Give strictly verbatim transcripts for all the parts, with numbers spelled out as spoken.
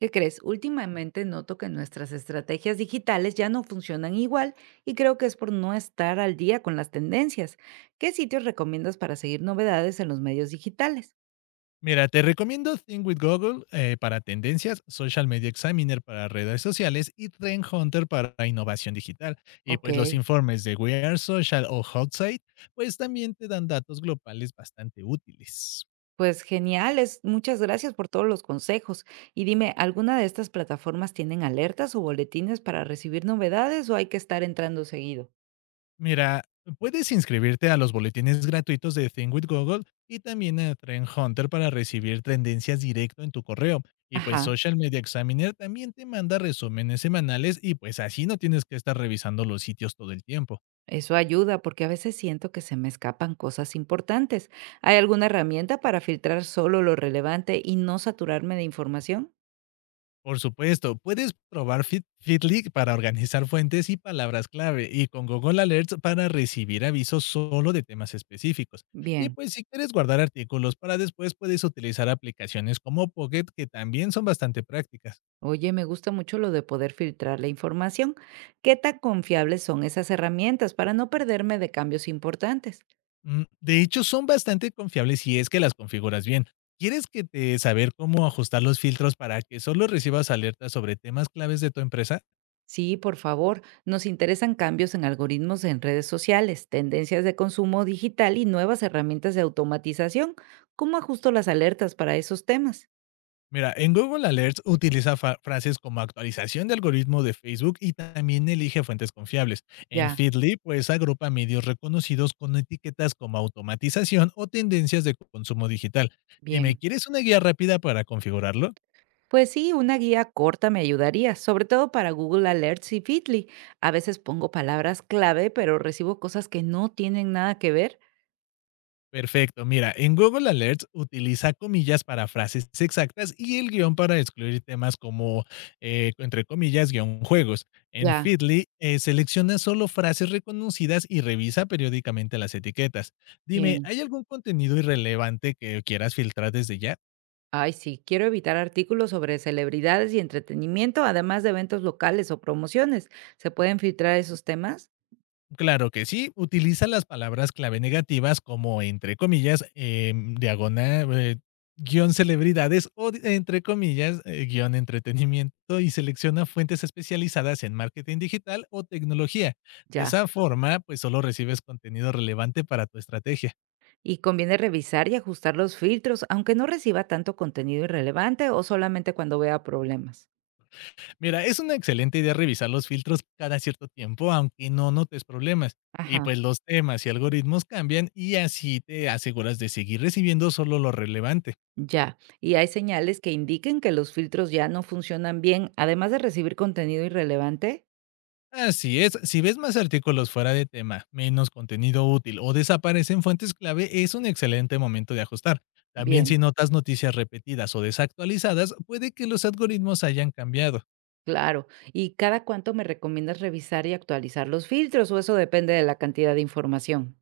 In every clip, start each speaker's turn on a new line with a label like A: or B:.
A: ¿Qué crees? Últimamente noto que nuestras estrategias digitales ya no funcionan igual y creo que es por no estar al día con las tendencias. ¿Qué sitios recomiendas para seguir novedades en los medios digitales?
B: Mira, te recomiendo Think with Google eh, para tendencias, Social Media Examiner para redes sociales y Trend Hunter para innovación digital. Y
A: Ok.
B: pues los informes de We Are Social o Hotsite, pues también te dan datos globales bastante útiles.
A: Pues genial, es- muchas gracias por todos los consejos. Y dime, ¿alguna de estas plataformas tienen alertas o boletines para recibir novedades o hay que estar entrando seguido?
B: Mira, puedes inscribirte a los boletines gratuitos de Think with Google y también a Trend Hunter para recibir tendencias directo en tu correo. Y pues
A: Ajá.
B: Social Media Examiner también te manda resúmenes semanales y pues así no tienes que estar revisando los sitios todo el tiempo.
A: Eso ayuda porque a veces siento que se me escapan cosas importantes. ¿Hay alguna herramienta para filtrar solo lo relevante y no saturarme de información?
B: Por supuesto, puedes probar Fit- Fitlick para organizar fuentes y palabras clave y con Google Alerts para recibir avisos solo de temas específicos. Y
A: Bien.
B: pues si quieres guardar artículos para después, puedes utilizar aplicaciones como Pocket que también son bastante prácticas.
A: Oye, me gusta mucho lo de poder filtrar la información. ¿Qué tan confiables son esas herramientas para no perderme de cambios importantes?
B: Mm. De hecho, son bastante confiables si es que las configuras bien. ¿Quieres que te saber cómo ajustar los filtros para que solo recibas alertas sobre temas claves de tu empresa?
A: Sí, por favor, nos interesan cambios en algoritmos en redes sociales, tendencias de consumo digital y nuevas herramientas de automatización. ¿Cómo ajusto las alertas para esos temas?
B: Mira, en Google Alerts utiliza fa- frases como actualización de algoritmo de Facebook y también elige fuentes confiables. En
A: Ya,
B: Feedly, pues agrupa medios reconocidos con etiquetas como automatización o tendencias de consumo digital. Dime,
A: bien.
B: ¿quieres una guía rápida para configurarlo?
A: Pues sí, una guía corta me ayudaría, sobre todo para Google Alerts y Feedly. A veces pongo palabras clave, pero recibo cosas que no tienen nada que ver.
B: Perfecto, mira, en Google Alerts utiliza comillas para frases exactas y el guión para excluir temas como, eh, entre comillas, guión juegos. En
A: Ya,
B: Feedly, eh, selecciona solo frases reconocidas y revisa periódicamente las etiquetas. Dime,
A: bien.
B: ¿hay algún contenido irrelevante que quieras filtrar desde ya?
A: Ay, sí, quiero evitar artículos sobre celebridades y entretenimiento, además de eventos locales o promociones. ¿Se pueden filtrar esos temas?
B: Claro que sí, utiliza las palabras clave negativas como entre comillas, em, diagonal, eh, guión celebridades o di- entre comillas, eh, guión entretenimiento y selecciona fuentes especializadas en marketing digital o tecnología. De
A: Ya.
B: esa forma, pues solo recibes contenido relevante para tu estrategia.
A: Y conviene revisar y ajustar los filtros, aunque no reciba tanto contenido irrelevante o solamente cuando vea problemas.
B: Mira, es una excelente idea revisar los filtros cada cierto tiempo, aunque no notes problemas. Y
A: Ajá.
B: pues los temas y algoritmos cambian y así te aseguras de seguir recibiendo solo lo relevante.
A: Ya, y hay señales que indiquen que los filtros ya no funcionan bien, además de recibir contenido irrelevante.
B: Así es, si ves más artículos fuera de tema, menos contenido útil o desaparecen fuentes clave, es un excelente momento de ajustar. También
A: Bien,
B: si notas noticias repetidas o desactualizadas, puede que los algoritmos hayan cambiado.
A: claro. ¿Y cada cuánto me recomiendas revisar y actualizar los filtros o eso depende de la cantidad de información?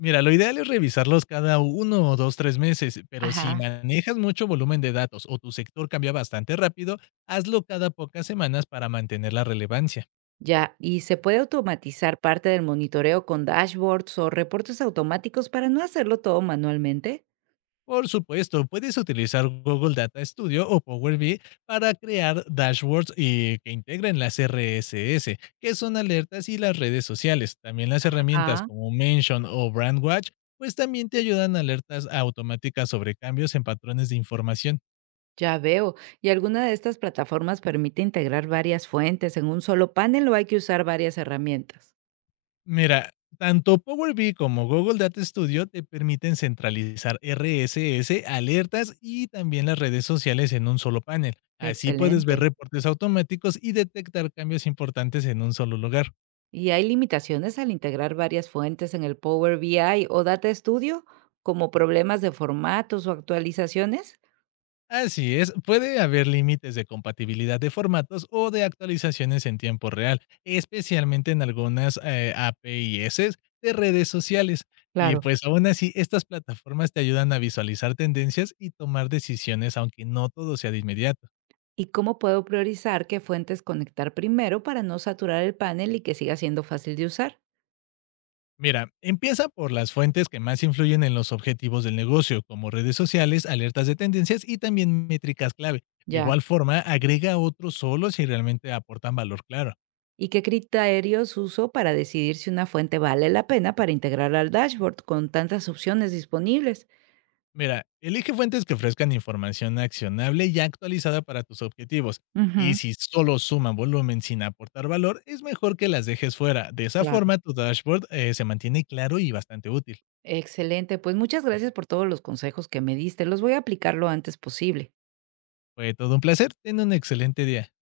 B: Mira, lo ideal es revisarlos cada uno o dos, tres meses, pero si
A: Ajá.
B: manejas mucho volumen de datos o tu sector cambia bastante rápido, hazlo cada pocas semanas para mantener la relevancia.
A: Ya, ¿y se puede automatizar parte del monitoreo con dashboards o reportes automáticos para no hacerlo todo manualmente?
B: Por supuesto, puedes utilizar Google Data Studio o Power B I para crear dashboards y que integren las RSS, que son alertas y las redes sociales. También las herramientas
A: Ah,
B: como Mention o Brandwatch, pues también te ayudan a alertas automáticas sobre cambios en patrones de información.
A: ya veo. ¿Y alguna de estas plataformas permite integrar varias fuentes en un solo panel o hay que usar varias herramientas?
B: Mira, tanto Power B I como Google Data Studio te permiten centralizar RSS, alertas y también las redes sociales en un solo panel. Así puedes ver
A: Excelente.
B: reportes automáticos y detectar cambios importantes en un solo lugar.
A: ¿Y hay limitaciones al integrar varias fuentes en el Power B I o Data Studio, como problemas de formatos o actualizaciones?
B: Así es, puede haber límites de compatibilidad de formatos o de actualizaciones en tiempo real, especialmente en algunas eh, A P I s de redes sociales. Y
A: Claro.
B: pues aún así, estas plataformas te ayudan a visualizar tendencias y tomar decisiones, aunque no todo sea de inmediato.
A: ¿Y cómo puedo priorizar qué fuentes conectar primero para no saturar el panel y que siga siendo fácil de usar?
B: Mira, empieza por las fuentes que más influyen en los objetivos del negocio, como redes sociales, alertas de tendencias y también métricas clave. De
A: Ya.
B: igual forma, agrega otros solo si realmente aportan valor claro.
A: ¿Y qué criterios uso para decidir si una fuente vale la pena para integrar al dashboard con tantas opciones disponibles?
B: Mira, elige fuentes que ofrezcan información accionable y actualizada para tus objetivos. Y
A: Ujú,
B: si solo suman volumen sin aportar valor, es mejor que las dejes fuera. De esa
A: claro.
B: forma, tu dashboard eh, se mantiene claro y bastante útil.
A: Excelente, pues muchas gracias por todos los consejos que me diste, los voy a aplicar lo antes posible.
B: Fue todo un placer. Ten un excelente día.